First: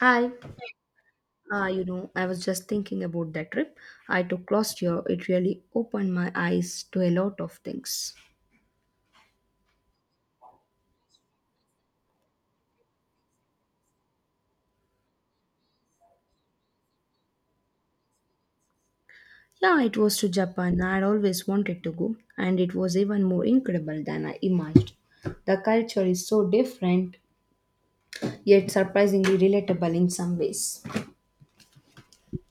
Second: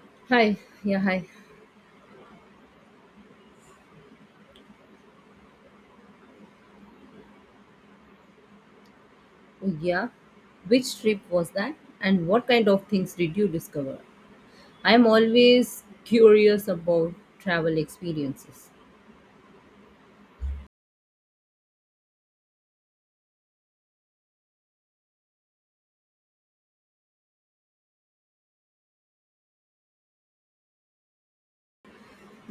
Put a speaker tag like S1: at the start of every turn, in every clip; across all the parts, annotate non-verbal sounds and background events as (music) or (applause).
S1: I,
S2: Hi, yeah, hi.
S1: I was just thinking about that trip I took last year. It really opened my eyes to a lot of things.
S2: Oh, yeah. Which trip was that? And what kind of things did you discover? I am always curious about travel experiences.
S1: Yeah, it was to Japan. I'd always wanted to go, and it was even more incredible than I imagined. The culture is so different, yet surprisingly relatable in some ways.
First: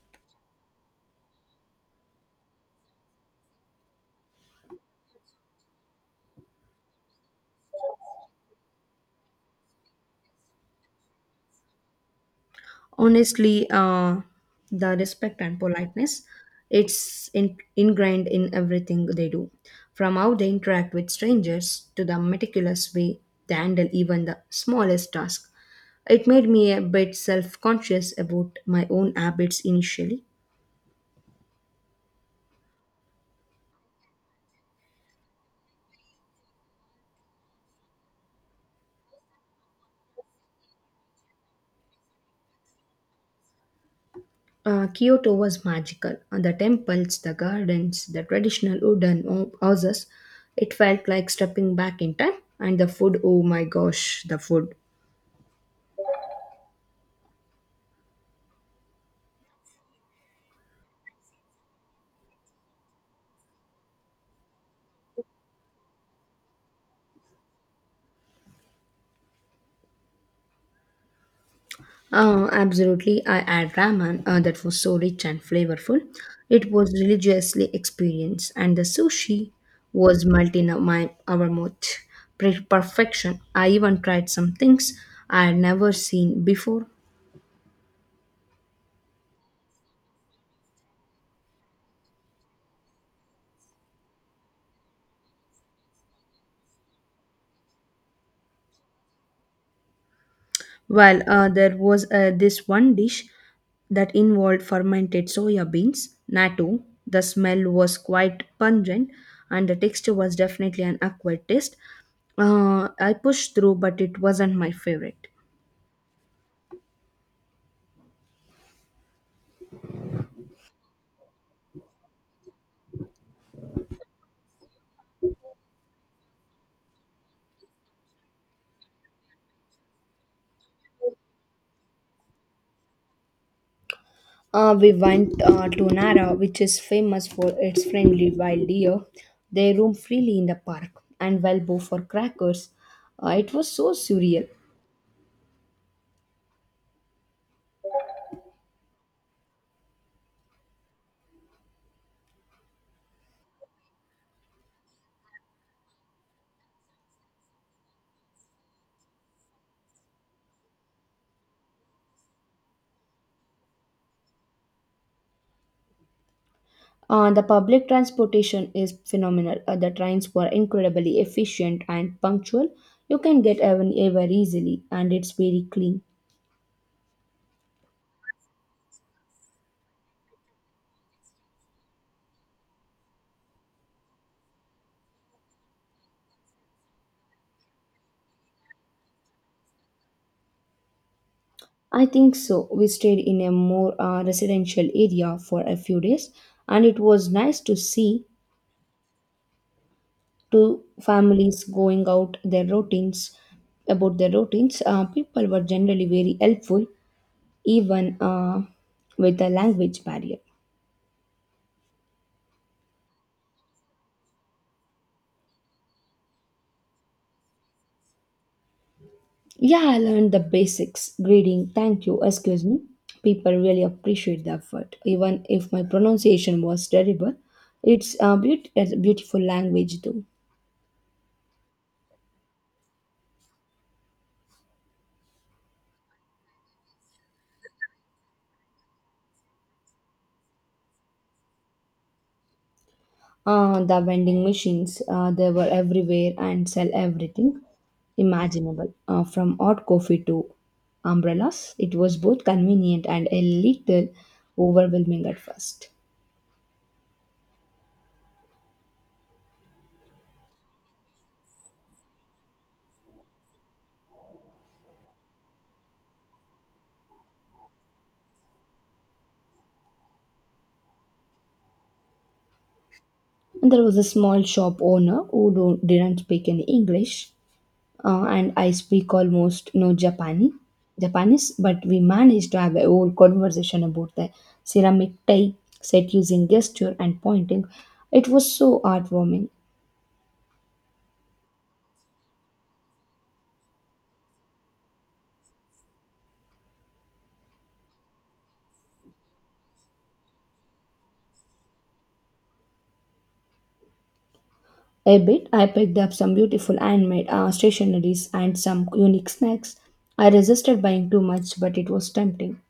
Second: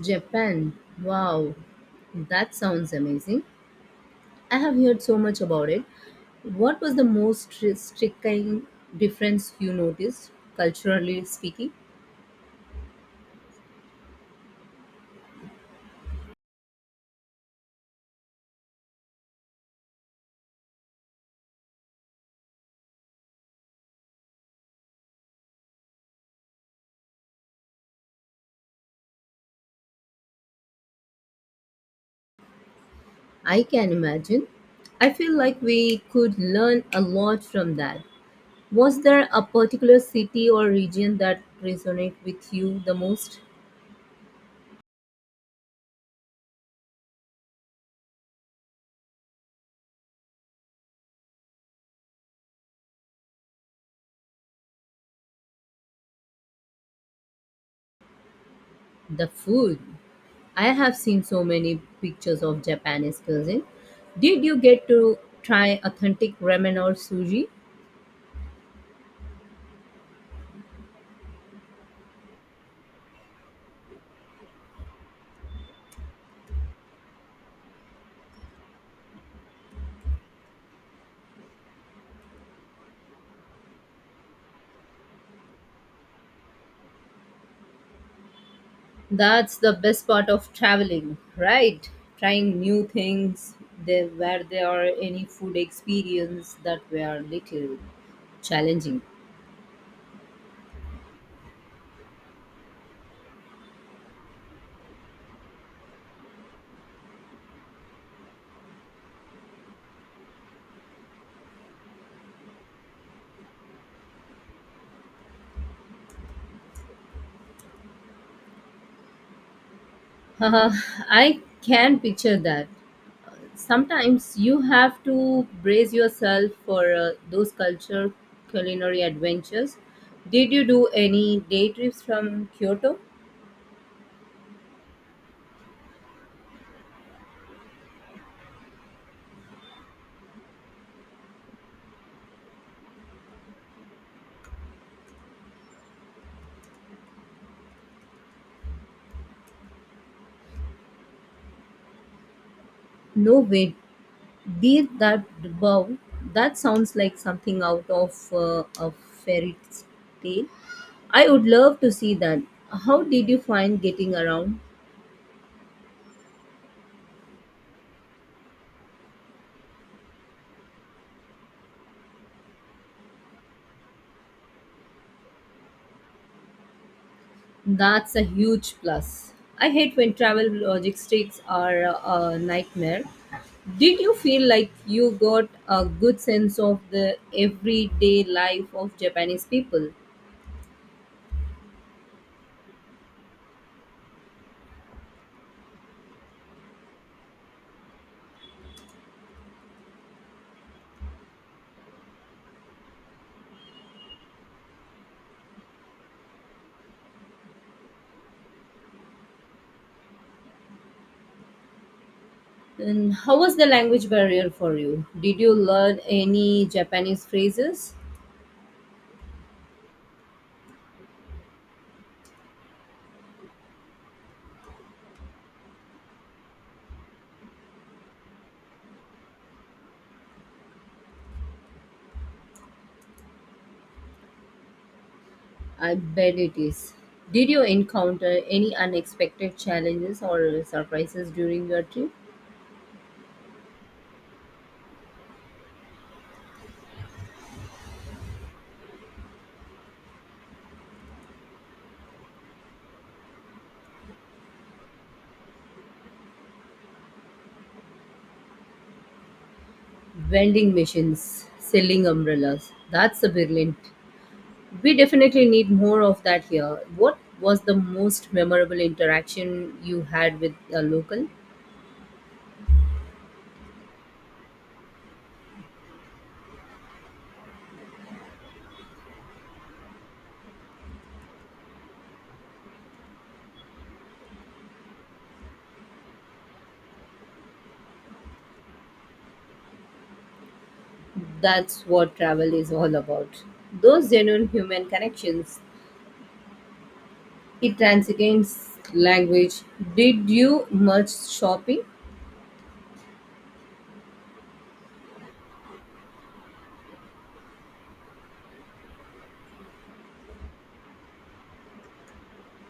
S2: Japan. Wow. That sounds amazing. I have heard so much about it. What was the most striking difference you noticed, culturally speaking?
S1: Honestly, the respect and politeness, it's ingrained in everything they do, from how they interact with strangers to the meticulous way they handle even the smallest task. It made me a bit self-conscious about my own habits initially.
S2: I can imagine. I feel like we could learn a lot from that. Was there a particular city or region that resonated with you the most?
S1: Uh, Kyoto was magical. The temples, the gardens, the traditional wooden houses. It felt like stepping back in time. And the food, oh my gosh, the food.
S2: The food. I have seen so many pictures of Japanese cuisine. Did you get to try authentic ramen or sushi?
S1: Absolutely, I had ramen that was so rich and flavorful. It was religiously experienced, and the sushi was melting of my our mouth. Perfection. I even tried some things I had never seen before.
S2: That's the best part of traveling, right? Trying new things there where there are any food experience that were little challenging.
S1: Well, there was this one dish that involved fermented soya beans, natto. The smell was quite pungent, and the texture was definitely an acquired taste. I pushed through, but it wasn't my favorite.
S2: (laughs) I can picture that. Sometimes you have to brace yourself for those culture culinary adventures. Did you do any day trips from Kyoto?
S1: We went to Nara, which is famous for its friendly wild deer. They roam freely in the park and Valbo for crackers. It was so surreal.
S2: No way. Did that. Wow. That sounds like something out of a fairy tale. I would love to see that. How did you find getting around?
S1: The public transportation is phenomenal. The trains were incredibly efficient and punctual. You can get anywhere easily, and it's very clean.
S2: That's a huge plus. I hate when travel logistics are a nightmare. Did you feel like you got a good sense of the everyday life of Japanese people?
S1: I think so. We stayed in a more residential area for a few days, and it was nice to see to families going out their routines about their routines. People were generally very helpful, even with the language barrier.
S2: And how was the language barrier for you? Did you learn any Japanese phrases?
S1: Yeah, I learned the basics: greeting, thank you, excuse me. People really appreciate the effort even if my pronunciation was terrible. It's a beautiful language though.
S2: I bet it is. Did you encounter any unexpected challenges or surprises during your trip?
S1: The vending machines, they were everywhere and sell everything imaginable, from hot coffee to umbrellas. It was both convenient and a little overwhelming at first.
S2: Vending machines, selling umbrellas. That's a brilliant. We definitely need more of that here. What was the most memorable interaction you had with a local?
S1: And there was a small shop owner who do didn't speak any English, and I speak almost no Japanese, but we managed to have a whole conversation about the ceramic type set using gesture and pointing. It was so heartwarming.
S2: That's what travel is all about. Those genuine human connections. It transcends language. Did you much shopping?
S1: A bit, I picked up some beautiful handmade stationeries and some unique snacks. I resisted buying too much, but it was tempting.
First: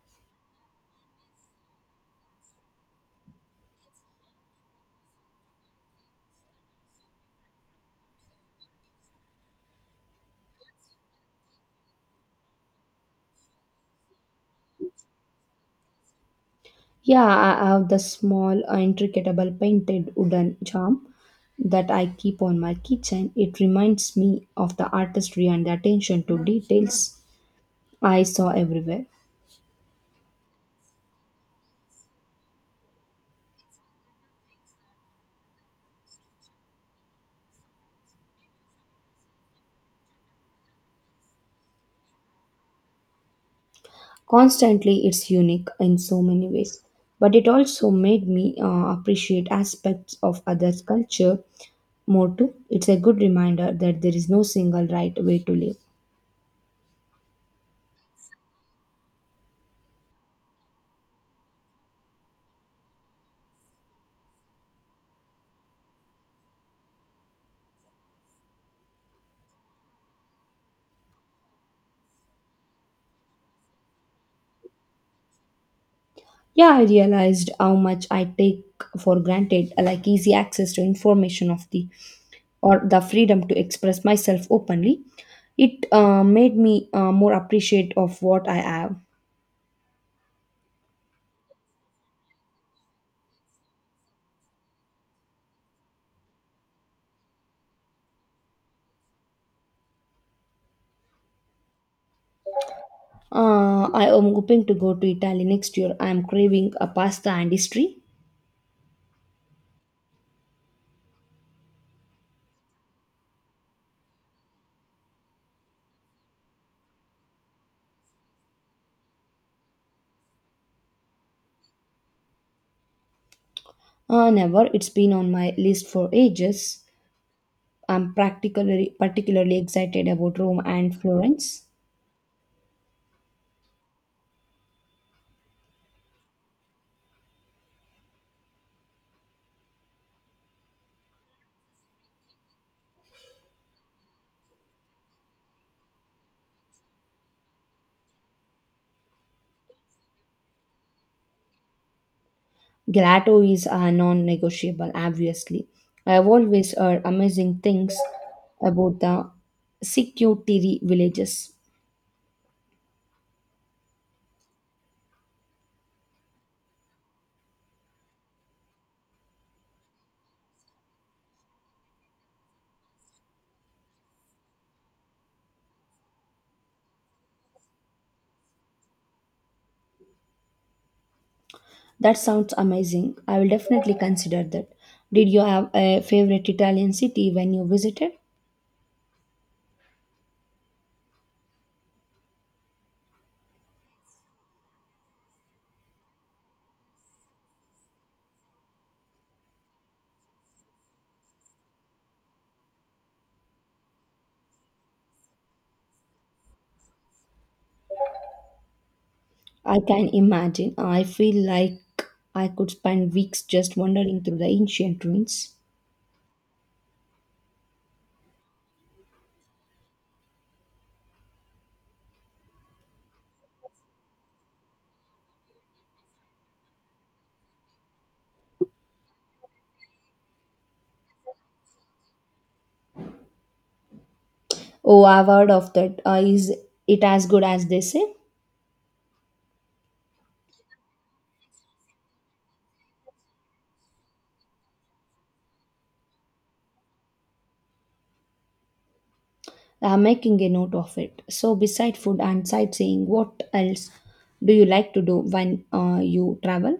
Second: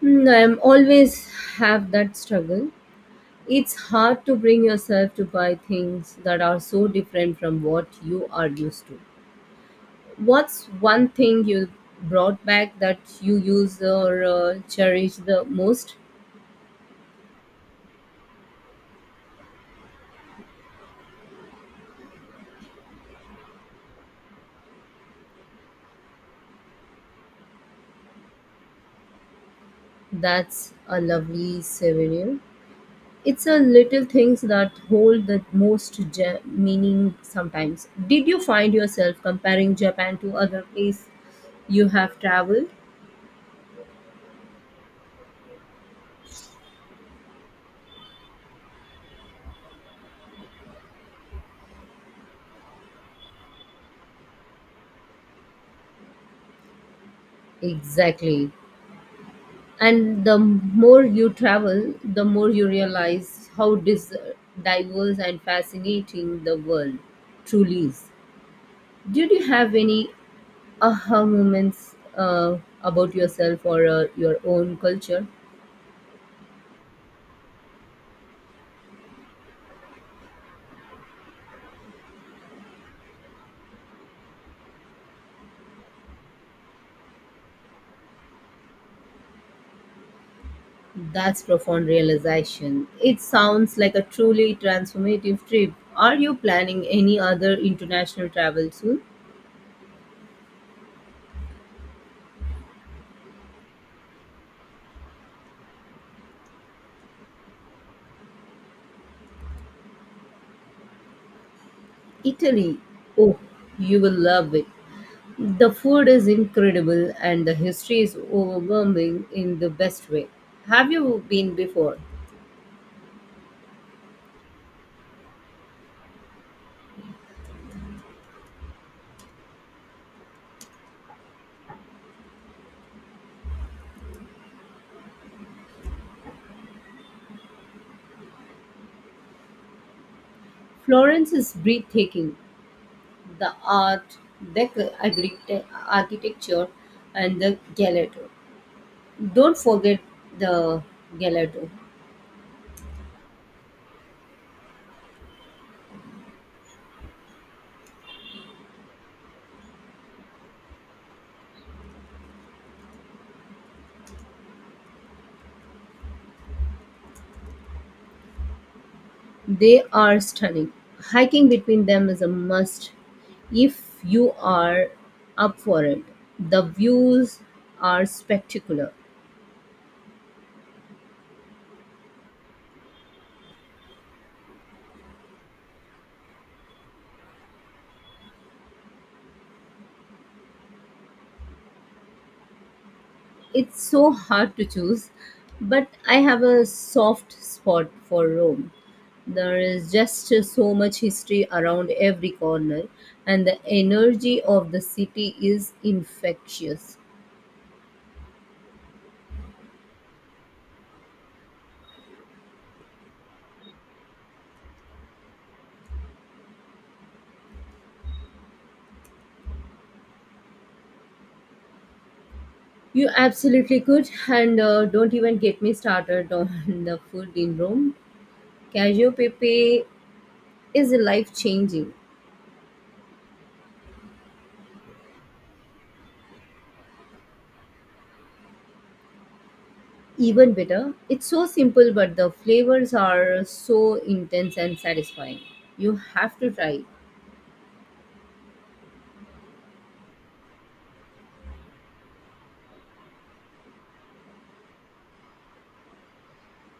S2: Hmm, I'm always have that struggle. It's hard to bring yourself to buy things that are so different from what you are used to. What's one thing you brought back that you use or cherish the most?
S1: Yeah, I have the small, intricatable painted wooden charm that I keep on my kitchen. It reminds me of the artistry and the attention to details I saw everywhere.
S2: That's a lovely souvenir. It's a little things that hold the most meaning sometimes. Did you find yourself comparing Japan to other places you have traveled?
S1: Constantly, it's unique in so many ways, but it also made me appreciate aspects of others' culture motto. It's a good reminder that there is no single right way to live.
S2: Exactly. And the more you travel, the more you realize how diverse and fascinating the world truly is. Did you have any aha moments about yourself or your own culture.
S1: Yeah, I realized how much I take for granted, like easy access to information of the or the freedom to express myself openly. It made me more appreciate of what I have.
S2: That's profound realization. It sounds like a truly transformative trip. Are you planning any other international travel soon?
S1: I am hoping to go to Italy next year. I am craving a pasta and history.
S2: Italy. Oh, you will love it. The food is incredible and the history is overwhelming in the best way. Have you been before?
S1: Never. It's been on my list for ages. I'm practically particularly excited about Rome and Florence.
S2: Florence is breathtaking. The art, the architecture, and the gelato. Don't forget the gelato.
S1: Gelato is non-negotiable, obviously. I've always heard amazing things about the Sikutiri villages.
S2: They are stunning. Hiking between them is a must if you are up for it. The views are spectacular.
S1: That sounds amazing. I will definitely consider that. Did you have a favorite Italian city when you visited?
S2: It's so hard to choose, but I have a soft spot for Rome. There is just so much history around every corner, and the energy of the city is infectious.
S1: I can imagine. I feel like I could spend weeks just wandering through the ancient ruins.
S2: You absolutely could, and don't even get me started on (laughs) the food in Rome. Cacio e pepe is life changing.
S1: Oh, I've heard of that. Is it as good as they say?
S2: Even better, it's so simple, but the flavors are so intense and satisfying. You have to try it.
S1: I'm making a note of it. So, beside food and sightseeing, what else do you like to do when you travel?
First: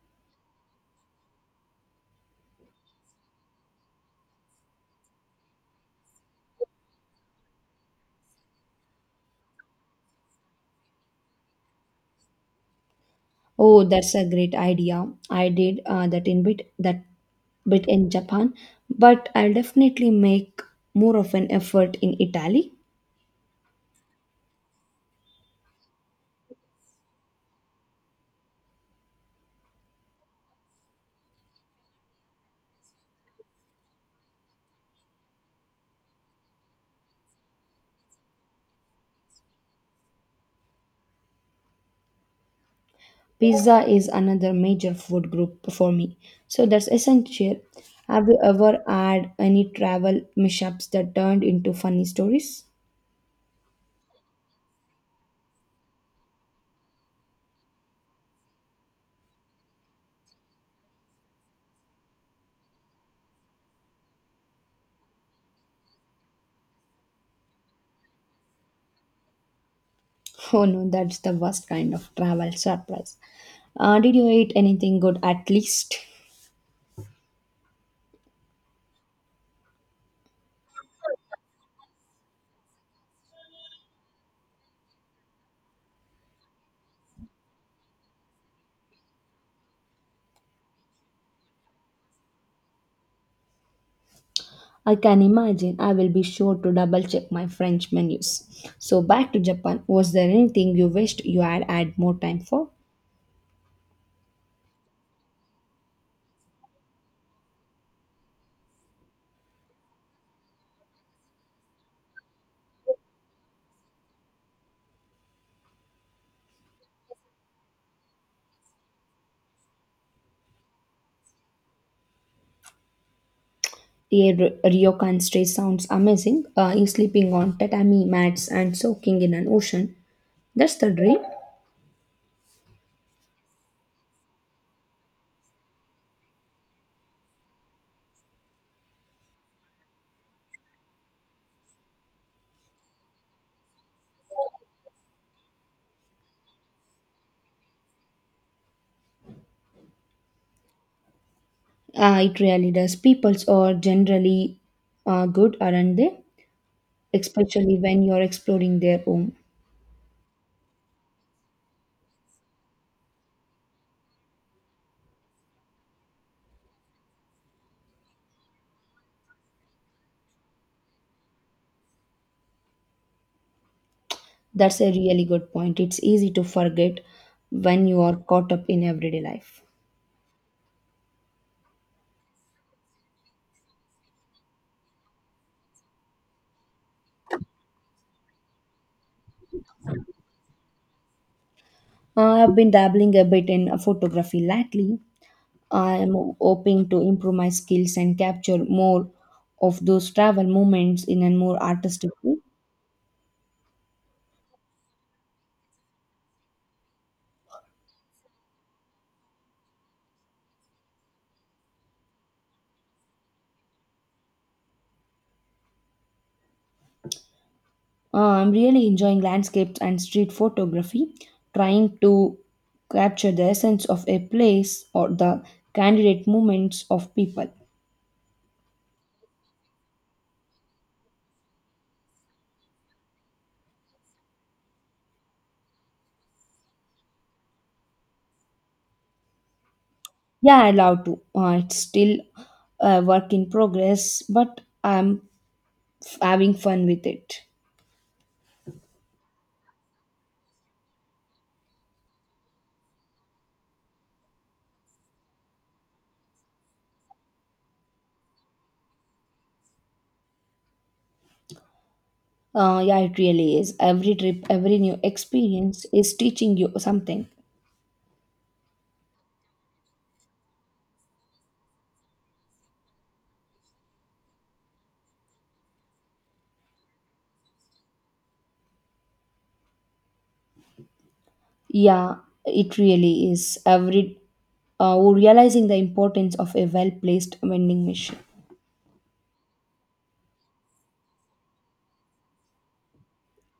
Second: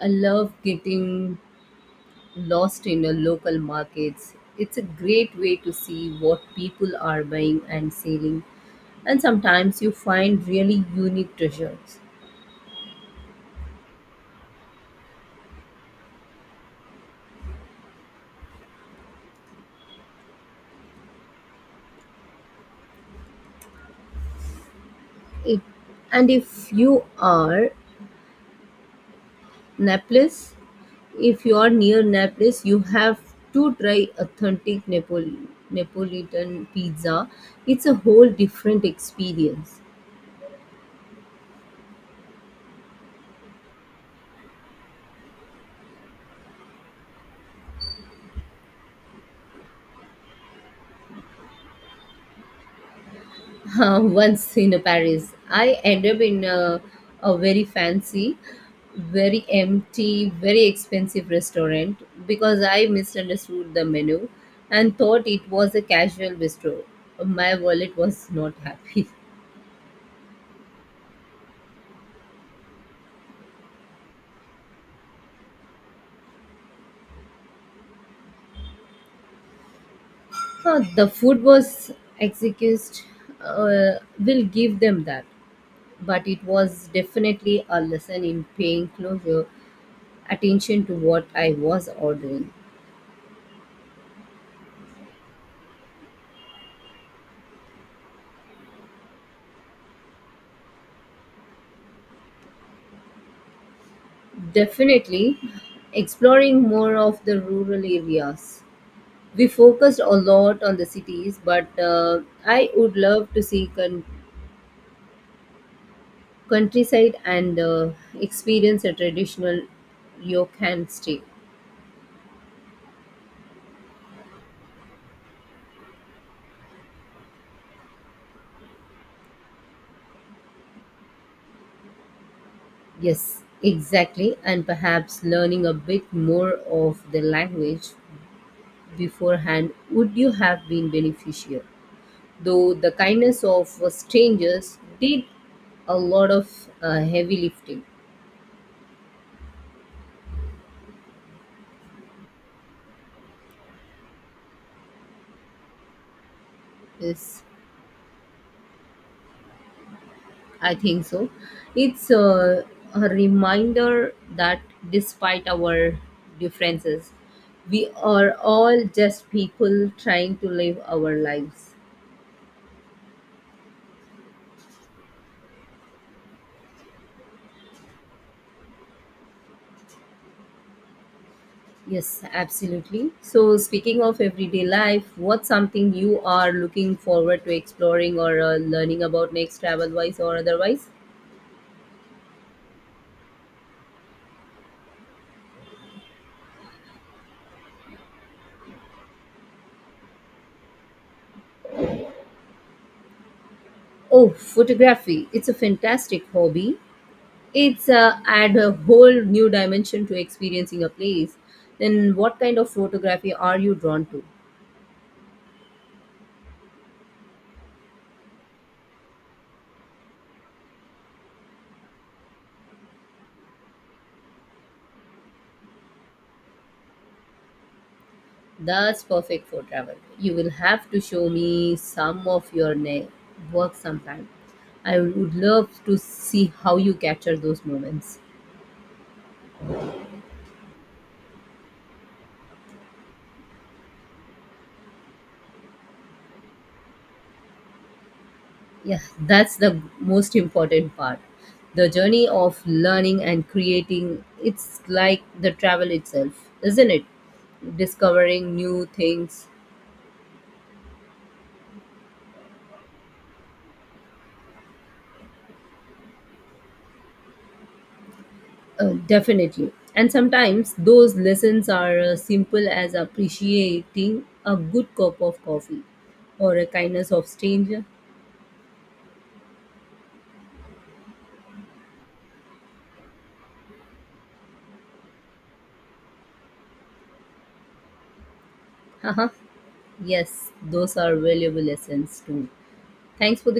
S2: I love getting lost in the local markets. It's a great way to see what people are buying and selling, and sometimes you find really unique treasures.
S1: Oh, that's a great idea. I did that in bit that bit in Japan, but I'll definitely make more of an effort in Italy.
S2: It, and if you are Naples, if you are near Naples, you have to try authentic Napolitan pizza. It's a whole different experience.
S1: Pizza is another major food group for me, so that's essential. Have you ever had any travel mishaps that turned into funny stories?
S2: (laughs) Once in Paris, I end up in a very fancy, very empty, very expensive restaurant because I misunderstood the menu and thought it was a casual bistro. My wallet was not happy. (laughs)
S1: (laughs) Oh no, that's the worst kind of travel surprise. Did you eat anything good at least?
S2: The food was exquisite. Uh, we'll give them that, but it was definitely a lesson in paying closer attention to what I was ordering.
S1: I can imagine. I will be sure to double check my French menus. So, back to Japan. Was there anything you wished you had had more time for?
S2: Definitely exploring more of the rural areas. We focused a lot on the cities, but I would love to see countryside and experience a traditional ryokan stay.
S1: The Ryokan stay sounds amazing. You sleeping on tatami mats and soaking in an ocean. That's the dream.
S2: Yes, exactly, and perhaps learning a bit more of the language beforehand would you have been beneficial. Though the kindness of strangers did a lot of heavy lifting.
S1: It really does. Peoples are generally good, aren't they?
S2: Yes.
S1: Especially when you're exploring their own.
S2: I think so. It's a reminder that despite our differences, we are all just people trying to live our lives.
S1: That's a really good point. It's easy to forget when you are caught up in everyday life.
S2: Yes, absolutely. So, speaking of everyday life, what's something you are looking forward to exploring or learning about next, travel wise or otherwise?
S1: I've been dabbling a bit in photography lately. I am hoping to improve my skills and capture more of those travel moments in a more artistic way.
S2: Oh, photography. It's a fantastic hobby. It's add a whole new dimension to experiencing a place. Then what kind of photography are you drawn to?
S1: I'm really enjoying landscapes and street photography, trying to capture the essence of a place or the candidate movements of people.
S2: That's perfect for travel. You will have to show me some of your work sometime. I would love to see how you capture those moments.
S1: Yeah, I love to. It's still a work in progress, but I'm having fun with it.
S2: Yeah, that's the most important part. The journey of learning and creating, it's like the travel itself, isn't it? Discovering new things.
S1: Yeah, it really is. Every trip, every new experience is teaching you something.
S2: Definitely. And sometimes those lessons are simple as appreciating a good cup of coffee or a kindness of stranger.
S1: Yeah, it really is. Every realizing the importance of a well-placed vending machine.
S2: (laughs) Haha. Yes, those are valuable lessons too. Thanks for the